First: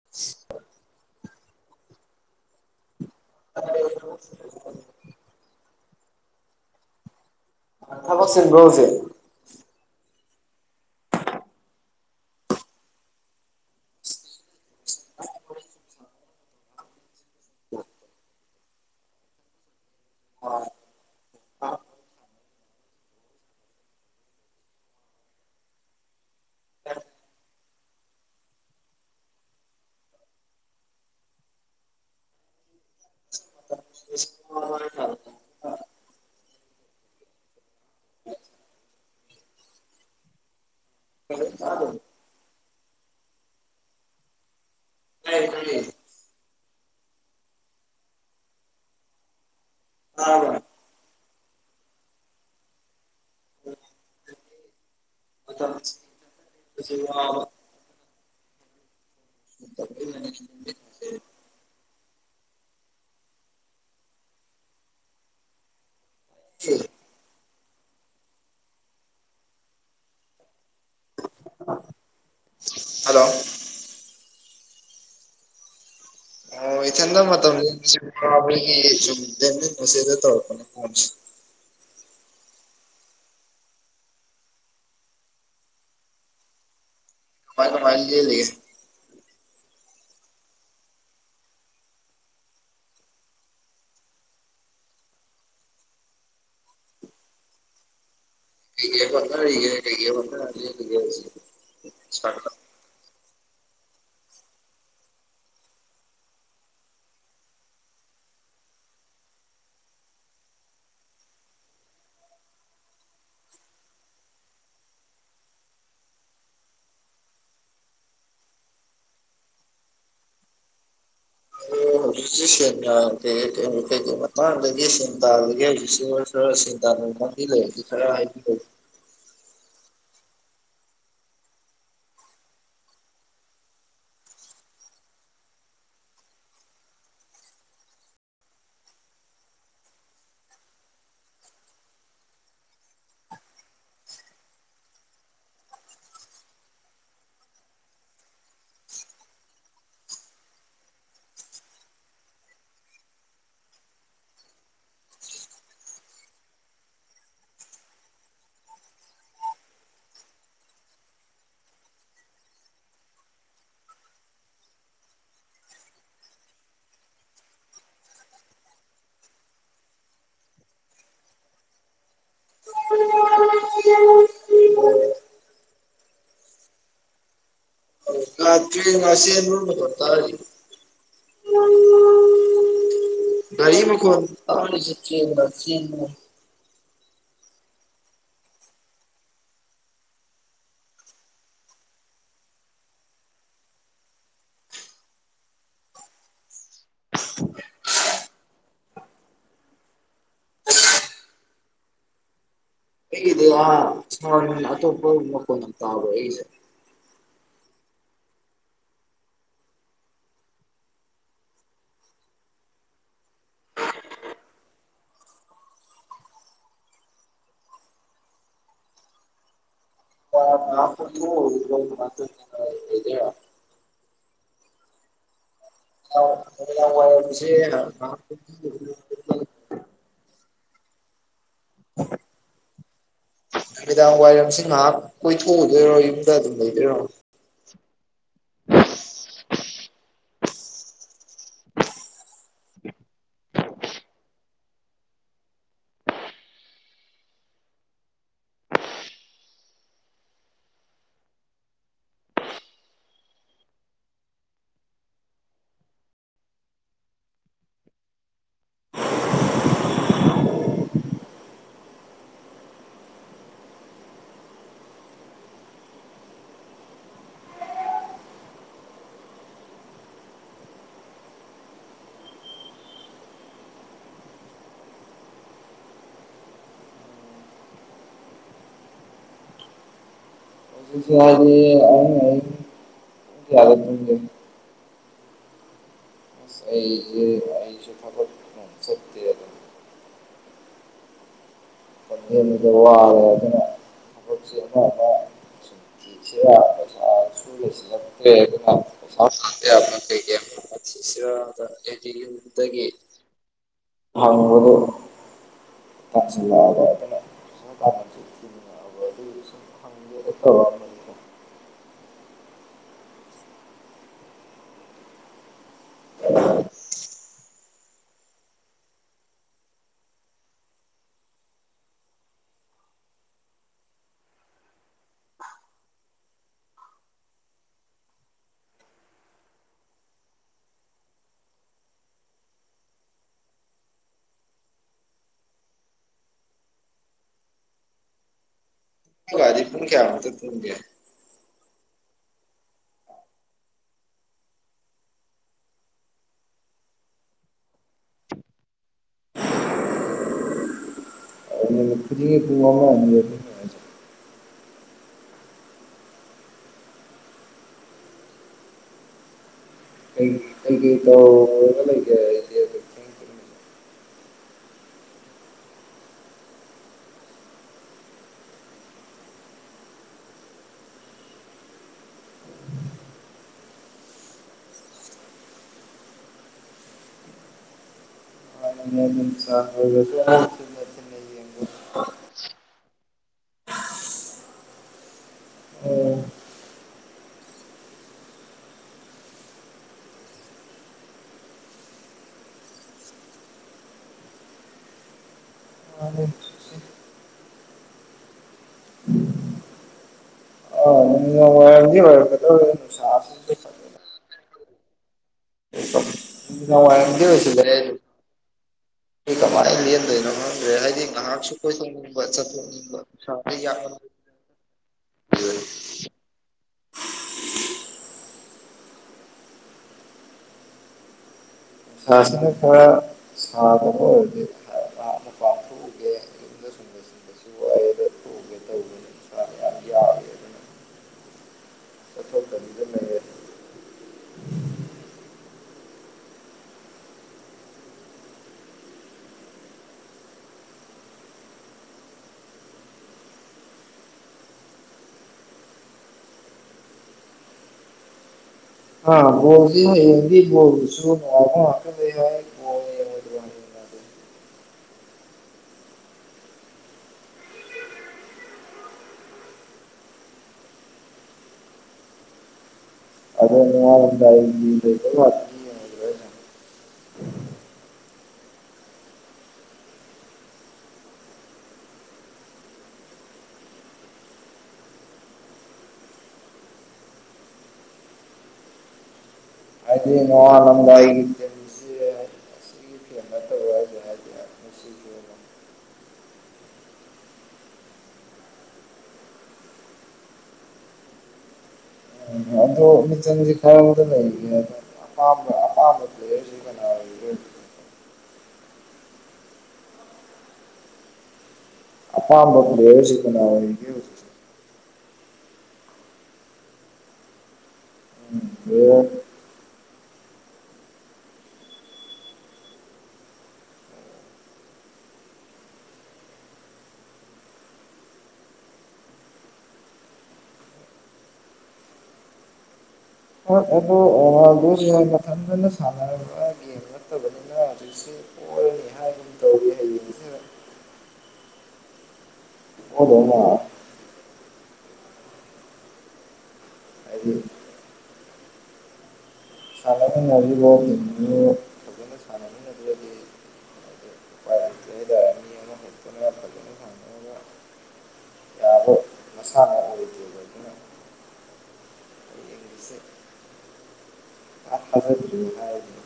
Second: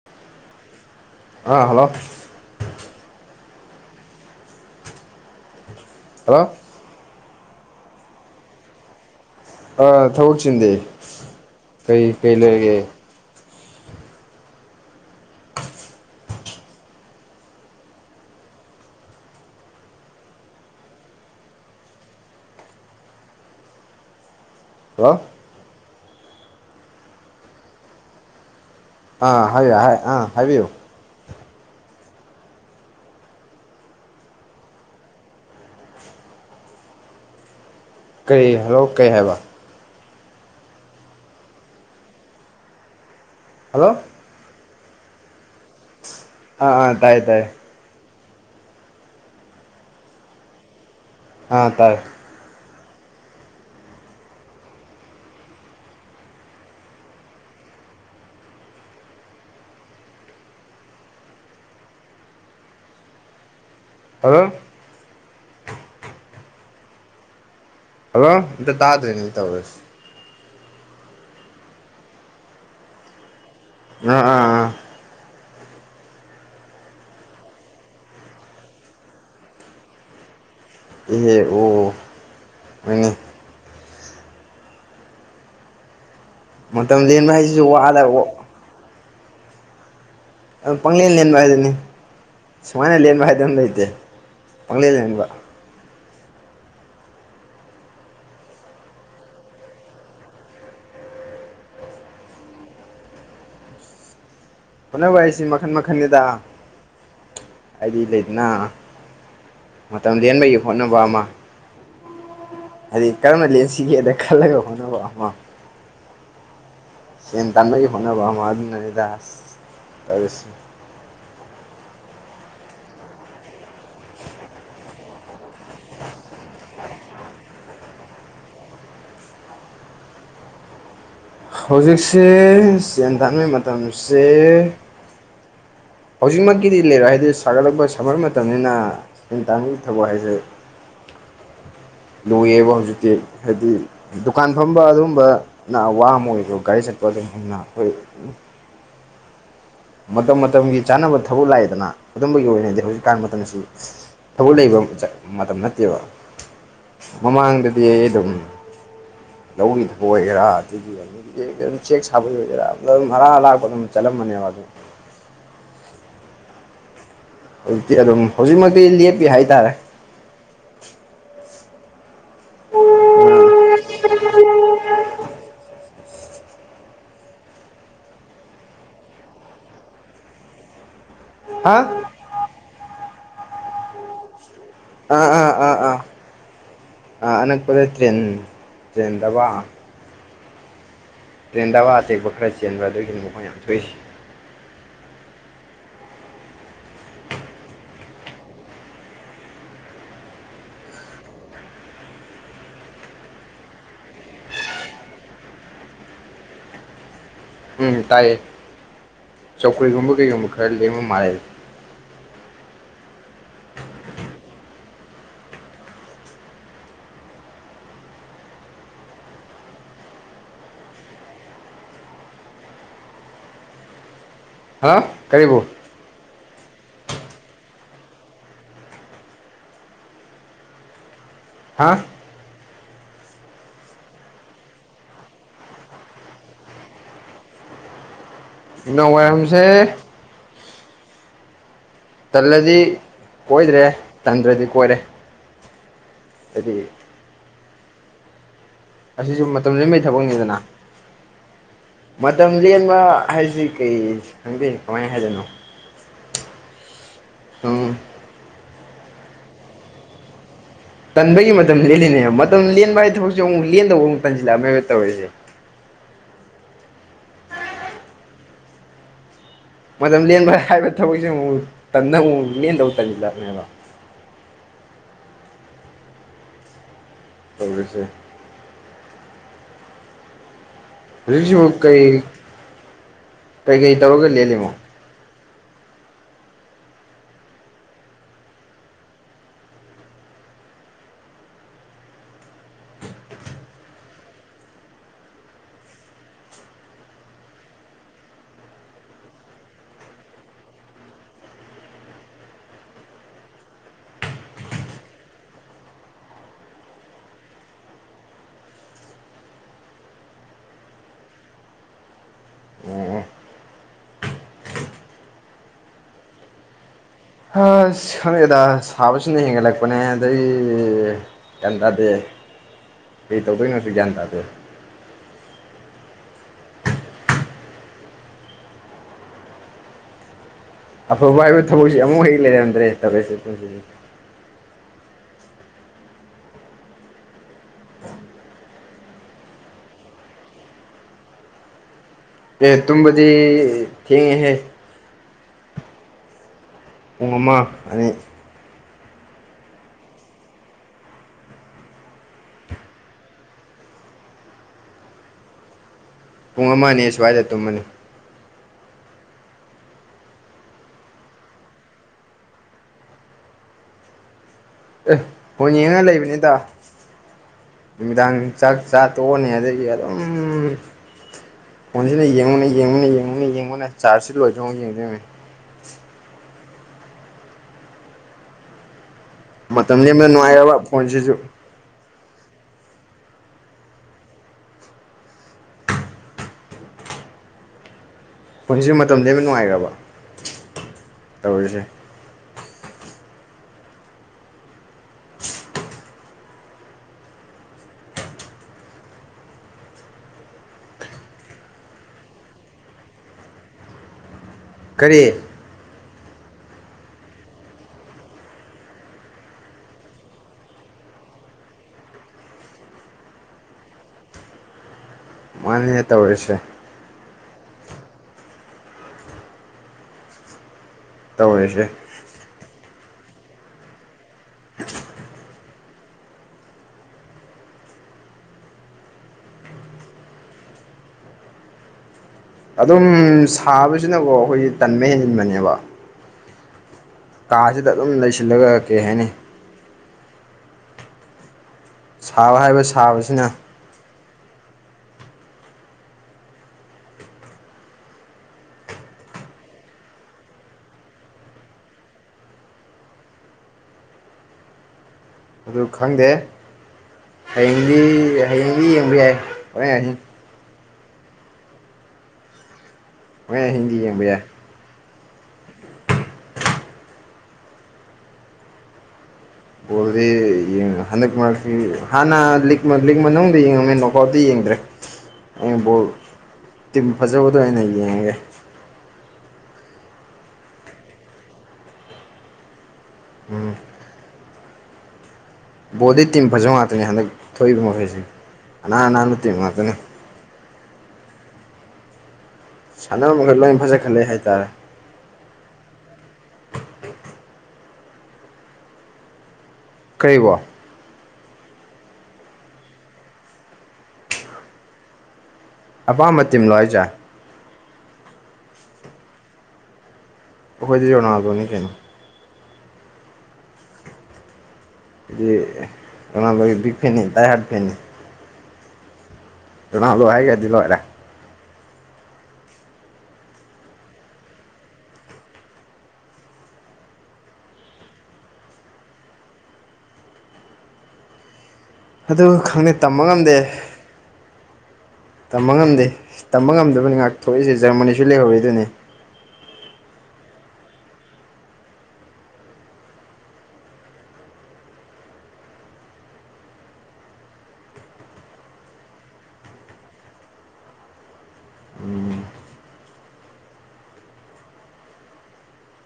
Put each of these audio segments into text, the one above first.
[inaudible] ꯑꯥ hello [unintelligible] hello ꯊꯕꯛ ꯆꯤꯟꯕꯔꯣ ꯍꯧꯖꯤꯛ ꯑꯥ ꯊꯕꯛ ꯆꯤꯟꯗꯦ ꯀꯩ ꯀꯩ ꯂꯩꯔꯒꯦ ꯍꯜꯂꯣ ꯑꯥ ꯍꯥꯏ [unintelligible] ꯑ ꯍꯥꯏꯕꯤꯌꯨ [unintelligible] ꯀꯔꯤ ꯍꯜꯂꯣ ꯀꯩ ꯍꯥꯏꯕ ꯍꯜꯂꯣ ꯇꯥꯗ꯭ꯔꯣ ꯍꯜꯂꯣ ꯇꯥꯏꯌꯦ ꯇꯥꯏꯌꯦ ꯑ ꯑ ꯇꯥꯏ ꯇꯥꯏ ꯇꯥꯕ꯭ꯔ ꯑ ꯇꯥꯔꯦ [unintelligible] ꯈꯨꯁꯦ ꯋꯥꯕ ꯑꯗꯨꯅꯅꯦ ꯃꯤꯠ [unintelligible] ꯍꯜꯂꯣ ꯍꯜꯂꯣ ꯑꯝꯇ ꯇꯥꯗ꯭ꯔꯦꯅꯦ ꯇꯧ [unintelligible] ꯍꯜꯂꯣ ꯑ ꯑ ꯑꯥ ꯑꯣ ꯏꯊꯟꯗ ꯃꯇꯝ ꯂꯦꯟꯕꯖꯦ ꯋꯥꯕꯒꯤ ꯁꯨꯝ ꯗꯦꯟ ꯃꯤꯟ ꯑꯁꯤꯅ ꯇꯧꯔꯛꯄꯅꯦ ꯏꯍꯦ ꯑꯣ [unintelligible] ꯃꯇꯝ ꯂꯦꯟꯕ ꯍꯩ ꯀꯃꯥꯏ ꯀꯃꯥꯏ ꯂꯦꯜꯂꯤꯒꯦ ꯑꯗꯨꯝ ꯄꯪꯂꯦꯟ ꯂꯦꯟꯕ ꯍꯥꯏꯗꯨꯅꯤ ꯁꯨꯃꯥꯏꯅ ꯂꯦꯟꯕ ꯍꯥꯏꯗꯅ ꯂꯩꯇꯦ ꯄꯪꯂꯦꯟ ꯂꯦꯟꯕ ꯀꯩ ꯀꯩ ꯍꯣꯠꯅꯔꯤꯒꯦ ꯀꯩ ꯀꯩ ꯍꯣꯠꯅꯔ ꯂꯦꯜꯂꯤꯒꯦ ꯍꯨꯖꯤꯛ [unintelligible] ꯍꯣꯠꯅꯕ ꯍꯥꯏꯁꯤ ꯃꯈꯟ ꯃꯈꯟꯅꯤꯗ ꯍꯥꯏꯗꯤ ꯂꯩꯗꯅ ꯃꯇꯝ ꯂꯦꯟꯕꯒꯤ ꯍꯣꯠꯅꯕ ꯑꯃ ꯍꯥꯏꯗꯤ ꯀꯔꯝꯅ ꯂꯦꯟꯁꯤꯒꯦꯅ ꯈꯜꯂꯒ ꯍꯣꯠꯅꯕ ꯑꯃ ꯁꯦꯟ ꯇꯥꯟꯕꯒꯤ ꯍꯣꯠꯅꯕ ꯑꯃ ꯑꯗꯨꯅꯅꯤꯗ ꯇꯧꯔꯤꯁꯦ [unintelligible] ꯍꯧꯖꯤꯛ ꯁꯦꯡꯅ ꯀꯩ ꯀꯩ ꯃꯇꯥꯡꯗꯒꯤ ꯁꯦꯜ ꯇꯥꯜꯂꯤꯒꯦ [unintelligible] ꯈꯔ ꯁꯤꯟ ꯇꯥꯟꯕ ꯂꯥꯝꯕꯤ ꯂꯩꯔꯗꯤ ꯈꯔ ꯍꯥꯏꯕꯤꯌꯣ ꯍꯧꯖꯤꯛꯁꯦ ꯁꯦꯟ ꯇꯥꯟꯕꯩ ꯃꯇꯝꯁꯦ ꯍꯧꯖꯤꯛꯃꯛꯀꯤꯗꯤ ꯂꯩꯔꯣꯏ ꯍꯥꯏꯗꯤ ꯁꯥꯒꯠꯂꯛꯄ ꯁꯝꯃꯔ ꯃꯇꯝꯅꯤꯅ ꯁꯦꯟ ꯇꯥꯟꯕꯒꯤ ꯊꯕꯛ ꯍꯥꯏꯁꯦ [inaudible] ꯂꯨꯏꯌꯦꯕ ꯍꯧꯖꯤꯛꯇꯤ ꯍꯥꯏꯗꯤ ꯗꯨꯀꯥꯟ ꯐꯝꯕ ꯑꯗꯨꯒꯝꯕꯅ ꯋꯥ ꯑꯃ ꯑꯣꯏꯒꯔꯣ ꯒꯥꯔꯤ ꯆꯠꯄ ꯑꯗꯨꯝꯅ ꯑꯩꯈꯣꯏ ꯃꯇꯝ ꯃꯇꯝꯒꯤ ꯆꯥꯅꯕ ꯊꯕꯛ ꯂꯥꯛꯏꯗꯅ ꯑꯗꯨꯝꯕꯒꯤ ꯑꯣꯏꯅꯗꯤ ꯍꯧꯖꯤꯛꯀꯥꯟ ꯃꯇꯝꯑꯁꯤ ꯊꯕꯛ ꯂꯩꯕ ꯃꯇꯝ ꯅꯠꯇꯦꯕ ꯃꯃꯥꯡꯗꯗꯤ ꯑꯩ ꯑꯗꯨꯝ ꯂꯧꯒꯤ ꯊꯕꯛ ꯑꯣꯏꯒꯦꯔꯥ ꯑꯗꯒꯤ ꯗꯒꯤ ꯑꯗꯨꯝ ꯆꯦꯛ ꯁꯥꯕꯒꯤ ꯑꯣꯏꯒꯦꯔꯥ ꯑꯗꯨꯝ ꯑꯔꯥꯛ ꯑꯂꯥꯛꯄ ꯂꯥꯛꯄꯗ ꯑꯗꯨꯝ ꯆꯠꯂꯝꯕꯅꯦꯕ ꯑꯗꯨꯝ ꯍꯧꯖꯤꯛꯇꯤ ꯑꯗꯨꯝ ꯍꯧꯖꯤꯛꯃꯛꯇꯤ ꯂꯦꯞꯄꯤ ꯍꯥꯏꯇꯥꯔꯦ [unintelligible] [unintelligible] ꯍꯥ ꯒꯥꯔꯤ ꯃꯈꯣꯟ ꯇꯥꯔꯤꯁꯦ ꯑꯥ ꯑꯥ ꯑꯥ ꯑꯥ ꯑꯥ ꯑꯅꯛꯄꯗ ꯇ꯭ꯔꯦꯟ ꯇ꯭ꯔꯦꯟꯗꯕ ꯇ꯭ꯔꯦꯟ ꯗꯕ ꯑꯇꯦꯛꯄ ꯈꯔ ꯆꯦꯟꯕ ꯑꯗꯨꯒꯤꯗꯤ ꯃꯈꯣꯟ ꯌꯥꯝ ꯊꯣꯛꯏꯁꯦ ꯑꯩꯒꯤꯗꯤ ꯍꯥ ꯅ ꯑꯇꯣꯞꯄ ꯃꯈꯣꯟ ꯌꯥꯝ ꯇꯥꯕꯔꯣꯑꯩꯁꯦ ꯎꯝ ꯇꯥꯏꯌꯦ ꯆꯧꯀ꯭ꯔꯤꯒꯨꯝꯕ ꯀꯩꯒꯨꯝꯕ ꯈꯔ ꯂꯦꯡꯕ ꯃꯥꯜꯂꯦ [inaudible] ꯍꯥ ꯀꯔꯤꯕꯨ [unintelligible] ꯍꯥꯥ ꯅꯨꯃꯤꯗꯥꯡ ꯋꯥꯏꯔꯝꯁꯤ ꯉꯥꯏꯍꯥꯛ ꯀꯣꯏꯊꯣꯛꯎꯗꯣꯏꯔꯣ ꯌꯨꯝꯗ ꯑꯗꯨꯝ ꯂꯩꯗꯣꯏꯔꯣ ꯅꯨꯡꯗꯥꯡ ꯋꯥꯏꯔꯝꯁꯦ ꯇꯜꯂꯗꯤ ꯀꯣꯏꯗ꯭ꯔꯦ ꯇꯟꯗ꯭ꯔꯗꯤ ꯀꯣꯏꯔꯦ ꯍꯥꯏꯗꯤ ꯑꯁꯤꯁꯨ ꯃꯇꯝ ꯂꯦꯟꯕꯩ ꯊꯕꯛꯅꯤꯗꯅ ꯃꯇꯝ ꯂꯦꯟꯕ ꯍꯥꯏꯁꯤ ꯀꯔꯤ ꯈꯪꯕꯤꯅꯣ ꯀꯃꯥꯏꯅ ꯍꯥꯏꯗꯣꯏꯅꯣ ꯎꯝ ꯇꯟꯕꯒꯤ ꯃꯇꯝ ꯂꯦꯜꯂꯤꯅꯦꯕ ꯃꯇꯝ ꯂꯦꯟꯕ ꯍꯥꯏ ꯊꯕꯛꯁꯦ ꯑꯃꯨꯛ ꯂꯦꯟꯗꯧꯕ ꯑꯃꯨꯛ ꯇꯟꯁꯤꯜꯂꯛꯑꯃꯦꯕ ꯇꯧꯔꯤꯁꯦ ꯃꯇꯝ ꯂꯦꯟꯕ ꯍꯥꯏꯕ ꯊꯕꯛꯁꯦ ꯑꯃꯨꯛ ꯇꯟꯗ ꯑꯃꯨꯛ ꯂꯦꯟꯗꯧ ꯇꯟꯁꯤꯟꯂꯛꯑꯕꯅꯦꯕ ꯇꯧꯔꯤꯁꯦ ꯍꯧꯖꯤꯛꯁꯤꯕꯨ ꯀꯩ ꯀꯩꯀꯩ [inaudible] [unintelligible] ꯑꯩꯒꯤ [inaudible] [unintelligible] [inaudible] ꯇꯥꯟꯁꯤꯟꯂꯛꯑꯕꯥ ꯑꯗꯨꯅ ꯑꯗꯨꯒꯤ ꯁꯨꯝ ꯍꯪꯒꯦꯅ ꯑ ꯈꯪꯗꯦꯗ ꯁꯥꯕꯁꯤꯅ ꯍꯦꯟꯒꯠꯂꯛꯄꯅꯦ ꯑꯗꯒꯤ ꯒ꯭ꯌꯥꯟ ꯇꯥꯗꯦ ꯀꯩ ꯇꯧꯗꯣꯏꯅꯣꯁꯨ ꯒ꯭ꯌꯥꯟ ꯇꯥꯗꯦ ꯑꯐꯕ ꯍꯥꯏꯕ ꯊꯕꯛꯁꯦ ꯑꯃꯨꯛ ꯍꯩ ꯂꯩꯔꯝꯗ꯭ꯔꯦ [unintelligible] [unintelligible] ꯄꯨꯡ ꯀꯌꯥꯃꯨꯛꯇ ꯇꯨꯝꯒꯦ ꯑꯦ ꯇꯨꯝꯕꯗꯤ ꯊꯦꯡꯉꯦꯍꯦ ꯄꯨꯡ ꯑꯃ ꯑꯅꯤ [unintelligible] ꯄꯨꯡ ꯑꯃ ꯑꯅꯤ ꯄꯨꯡ ꯑꯃ ꯑꯅꯤ ꯁ꯭ꯋꯥꯏꯗ ꯇꯨꯝꯃꯅꯤ ꯀꯩ ꯀꯩꯀꯩ ꯇꯧꯔꯒ ꯂꯩꯒꯦ ꯑꯦ ꯕꫭꯜ ꯌꯦꯡꯉꯒ ꯂꯩꯕꯅꯤꯗ ꯅꯨꯃꯤꯗꯥꯡ ꯆꯥꯛ ꯆꯥ ꯇꯣꯛꯑꯅꯤ ꯑꯗꯒꯤ ꯑꯗꯨꯝ ꯐꯣꯟꯖꯤꯅ ꯌꯦꯡꯉꯨꯅꯦ ꯌꯦꯡꯉꯨꯅꯦ ꯌꯦꯡꯉꯨꯅꯦ ꯆꯥꯔꯖꯁꯤ ꯂꯣꯏ [unintelligible] ꯌꯦꯡꯗꯣꯏꯃꯦ ꯎꯝ ꯃꯇꯝ ꯂꯦꯟꯕ ꯅꯨꯡꯉꯥꯏꯒ꯭ꯔꯕ ꯐꯣꯟꯖꯤꯖꯨ ꯍꯧꯖꯤꯛꯁꯦ ꯃꯇꯝ ꯂꯦꯟꯕ ꯅꯨꯡꯉꯥꯏꯔꯕ ꯇꯧꯔꯤꯁꯦ [unintelligible] [unintelligible] ꯀꯔꯤ [unintelligible] ꯅꯨꯃꯤꯗꯥꯡ ꯋꯥꯏꯔꯝ [unintelligible] [unintelligible] ꯀꯃꯥꯏ ꯂꯦꯟꯗꫭꯏꯅꯣ ꯈꯪꯗ꯭ꯔꯦ ꯍꯥꯏꯗꯤ ꯉꯍꯥꯛꯁꯨ ꯀꫭꯏꯊꫭꯛꯅꯤꯡꯕ ꯆꯠꯊꫭꯛꯅꯤꯡꯕ [unintelligible] ꯃꯥꯅꯤꯅꯦ ꯇꯧꯔꯤꯁꯦ ꯇꯧꯔꯤꯁꯦ ꯊꯥꯁꯤꯅ ꯈꯔ ꯁꯥꯕ ꯑꯣꯏꯔꯗꯤ ꯑꯗꯨꯝ ꯁꯥꯕꯁꯤꯅꯀꯣ ꯑꯈꯣꯏꯒꯤ ꯇꯟꯕ ꯍꯦꯟꯖꯤꯟꯕꯅꯦꯕ ꯀꯥꯖꯤꯗ ꯑꯗꯨꯝ ꯂꯩꯁꯤꯜꯂꯒ ꯀꯩ ꯍꯥꯏꯅꯤ ꯁꯥꯕ ꯍꯥꯏꯕ ꯁꯥꯕꯁꯤꯅ ꯑ ꯅꫭꯡ ꯆꯤꯡꯒꯤ ꯑꫭꯏꯅꯗꯤ [unintelligible] ꯑꯗꯨ ꯈꯪꯗꯦ ꯍꯌꯦꯡꯗꯤ ꯍꯌꯦꯡꯗꯤ ꯌꯦꯡꯕ ꯌꯥꯏ ꯍꫭꯔꯦꯟ ꯑꯍꯤꯡ ꯍꯣꯔꯦꯟ ꯑꯍꯤꯡꯗꯤ ꯌꯦꯡꯕ ꯌꯥꯏ [unintelligible] ꯕꯣꯜꯗꯤ [unintelligible] ꯍꯟꯗꯛ ꯃꯔꯛꯇꯤ ꯍꯥꯟꯅ ꯂꯤꯛ ꯂꯤꯛ ꯃꯅꯨꯡꯗ ꯌꯦꯡꯉꯝꯃꯤ ꯅꯣꯛꯑꯥꯎꯠꯇꯤ ꯌꯦꯡꯗ꯭ꯔꯦ ꯍꯌꯦꯡ ꯕꯣꯜ ꯇꯤꯝ ꯐꯖꯕꯗꯣ ꯑꫭꯏꯅ ꯌꯦꯡꯉꯒꯦ ꯑꯗꯨꯅ [unintelligible] ꯎꯝ ꯕꯣꯜꯗꯤ ꯇꯤꯝ ꯐꯖꯕ ꯉꯥꯛꯇꯅꯤ ꯍꯟꯗꯛ ꯊꯣꯛꯏꯕ ꯃꯈꯩꯁꯤ ꯑꯅꯥꯟ ꯑꯅꯥꯟꯕ ꯇꯤꯝ ꯉꯥꯛꯇꯅꯤ ꯑꯗꯨ ꯁꯥꯟꯅꯕ ꯃꯈꯩ [unintelligible] ꯂꯣꯏ ꯀꯔꯝꯕꯗ ꯐꯖꯈꯠꯂꯦ ꯂꯩꯒꯦ ꯍꯥꯏꯇꯥꯔꯦ ꯑꯄꯥꯝꯕ [unintelligible] ꯄ꯭ꯂꯦꯌꯔꯁꯨ ꯀꯅꯥ ꯑꯣꯏꯗꫭꯏꯅꫭ ꯀꯔꯤꯕꯣ ꯑꯄꯥꯝꯕ ꯄ꯭ꯂꯦꯌꯔꯖꯦ ꯀꯅꯥ ꯑꯣꯏꯒꯦꯕ ꯑꯄꯥꯝꯕ ꯇꯤꯝꯂꯣ ꯍꯥꯏꯖꯦ [unintelligible] ꯑꯈꯣꯏꯗꯤ [unintelligible] ꯀꯩꯅꯣ [unintelligible] ꯔꫭꯅꯥꯏꯗꫭꯒꯤ ꯕꯤꯛ ꯐꯦꯟꯅꯤ ꯗꯥꯏ ꯍꯥꯔꯠ ꯐꯦꯟꯅꯤ ꯔꫭꯅꯥꯜꯗꫭ ꯍꯥꯏꯒ꯭ꯔꯗꯤ ꯂꫭꯏꯔꯦ ꯑꯗꫭ ꯑ ꯕꫭꯜꯁꯦ [unintelligible] ꯃꯊꯟꯗꯅ ꯁꯥꯟꯅꯔꯒꯕ ꯒꯦꯝ ꯅꯠꯇꯕꯅꯤꯅ ꯍꯨꯖꯤꯛꯁꯦ ꯄꫭꯔꯅꯤ ꯍꯥꯏꯒꯨꯝ ꯇꯧꯔꯤ ꯍꯌꯦꯡ ꯑꯗꯨ ꯈꯪꯗꯦ ꯇꯝꯕ ꯉꯝꯗꯦ ꯇꯝꯕ ꯉꯝꯗꯦ ꯇꯝꯕ ꯉꯝꯗꯕꯅꯤ ꯉꯥꯏꯍꯥꯛ ꯊꯣꯛꯏꯁꯦ ꯖꯥꯔꯃꯅꯤꯁꯨ ꯂꯩꯍꯧꯔꯤꯗꯨꯅꯤ ꯐꯕꯤꯔꯤꯕꯣ [unintelligible] [inaudible] ꯐꯖꯅ ꯁꯥꯟꯅꯃꯤꯟꯅꯗ꯭ꯔꯗꯤ [unintelligible] ꯃꯤ ꯑꯃꯈꯛꯇꯅ ꯐꯖꯅ ꯁꯥꯟꯅꯅꯕ ꯌꯥꯕ ꯃꯁꯥꯟꯅ ꯑꯣꯏꯗꯦꯕ ꯑꯗꯨꯅ ꯑꯩ [unintelligible] [unintelligible] [unintelligible] [unintelligible]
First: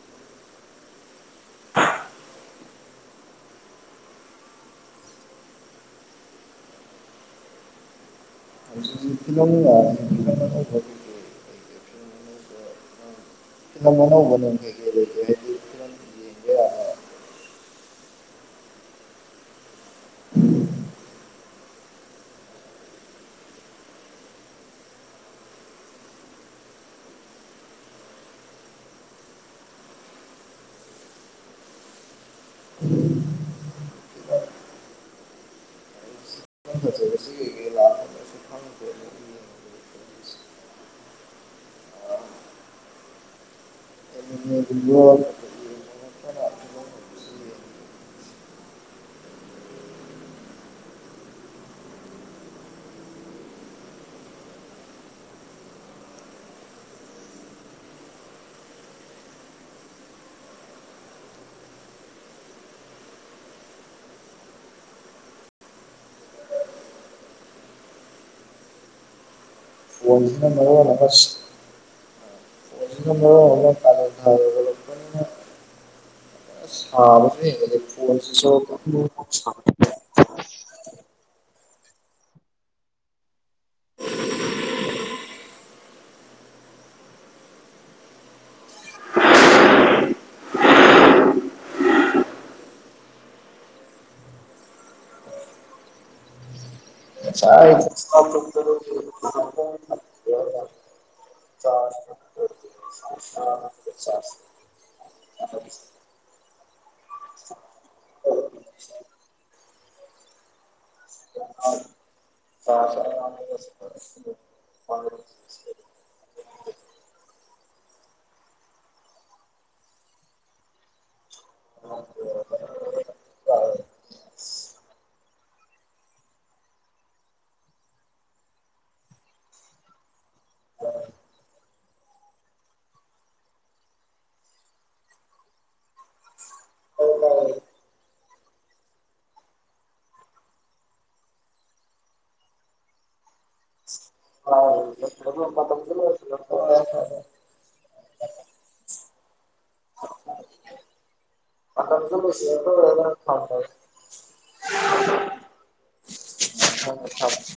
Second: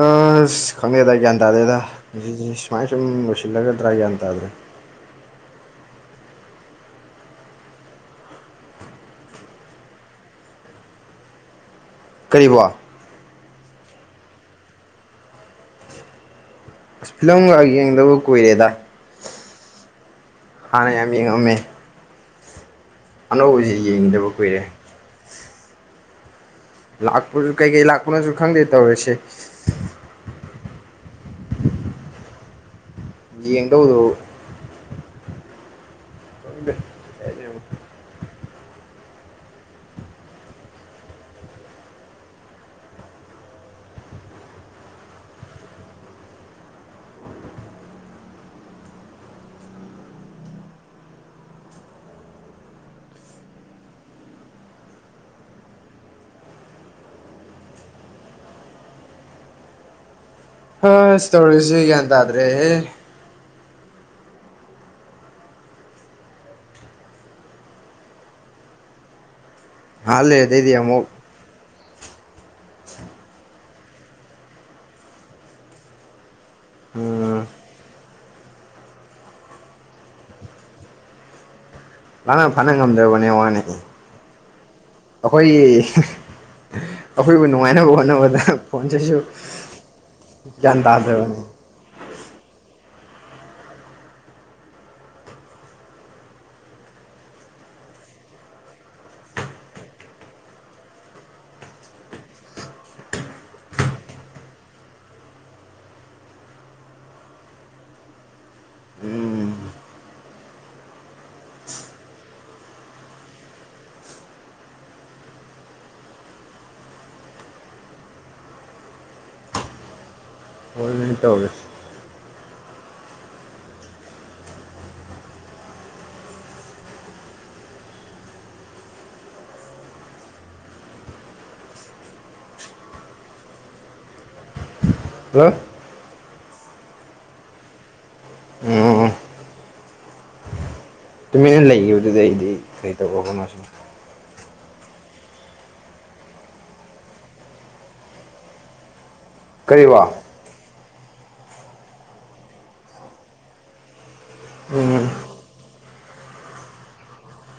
ꯑꯁ ꯈꯪꯗꯦꯗ ꯒ꯭ꯌꯥꯟ ꯇꯥꯗꯦꯗ ꯄꯨꯟꯁꯤꯁꯦ ꯁꯨꯃꯥꯏꯅ ꯁꯨꯝ ꯂꯣꯏꯁꯤꯜꯂꯒꯗ꯭ꯔꯥ ꯒ꯭ꯌꯥꯟ ꯇꯥꯗ꯭ꯔꯦ ꯤꯂꯣꯡꯅꯨꯡ [unintelligible] [unintelligible] ꯀꯔꯤꯕꯣ ꯐꯤꯂꯝ ꯑꯅꯧ ꯀꯩ ꯀꯩ ꯂꯩꯒꯦ ꯑꯁ ꯐꯤꯂꯝꯒ ꯌꯦꯡꯗꯕ ꯀꯨꯏꯔꯦꯗ ꯍꯟꯅ ꯌꯥꯝ ꯌꯦꯡꯉꯝꯃꯦ ꯑꯅꯧꯕꯁꯤ ꯌꯦꯡꯒꯤꯗꯕ ꯀꯨꯏꯔꯦ ꯂꯥꯛꯄꯁꯨ ꯀꯩꯀꯩ ꯂꯥꯛꯄꯅꯣꯁꯨ ꯈꯪꯗꯦ ꯇꯧꯔꯤꯁꯦ ꯌꯦꯡꯗꯧꯗꯨ ꯈꯪꯗꯦ ꯐ ꯁꯤ [unintelligible] [inaudible] ꯎ [inaudible] ꯍꯥꯁ ꯇꯧꯔꯤꯁꯤ ꯒ꯭ꯌꯥꯟ ꯇꯥꯗ꯭ꯔꯦꯍꯦ ꯉꯍꯥꯛ ꯋꯥꯅ ꯃ ꯂꯩꯔꯗꯩꯗꯤ ꯃ ꯑꯃꯨꯛ [inaudible] [inaudible] ꯄꯥ ꯊ [inaudible] [inaudible] [inaudible] ꯐꯣ ꯎꯝ [inaudible] [inaudible] [inaudible] [inaudible] ꯂꯥꯅ ꯐꯥꯅ ꯉꯝꯗ꯭ꯔꯕꯅꯦ ꯋꯥꯅꯦ ꯑꯩꯈꯣꯏꯒꯤ ꯑꯩꯈꯣꯏꯕꯨ ꯅꯨꯡꯉꯥꯏꯅꯕ ꯍꯣꯠꯅꯕꯗ ꯐꯣꯟꯁꯤꯁꯨ ꯒ꯭ꯌꯥꯟ ꯇꯥꯗ꯭ꯔꯥꯕꯅꯤ [unintelligible] ꯆ [inaudible] ꯑ [inaudible] ꯑꯆꯥ [inaudible] ꯑꯣꯏ [inaudible] ꯎꯝ [unintelligible] [inaudible] [unintelligible] ꯇꯧꯔꯁꯤ ꯍꯜꯂꯣ ꯎꯝ ꯇꯨꯃꯤꯟꯅ ꯂꯩꯌꯦ ꯂꯩꯈꯤꯕꯗꯨꯗ ꯑꯩꯗꯤ ꯀꯩꯗꯧꯔꯕꯅꯣ [unintelligible] ꯍ [unintelligible] [unintelligible] [unintelligible] [inaudible] ꯀꯔꯤꯕꯣ ꯑꯁꯨ ꯊ [unintelligible] [unintelligible] [unintelligible] ꯎꯝ ꯍ ꯊ [unintelligible] [inaudible]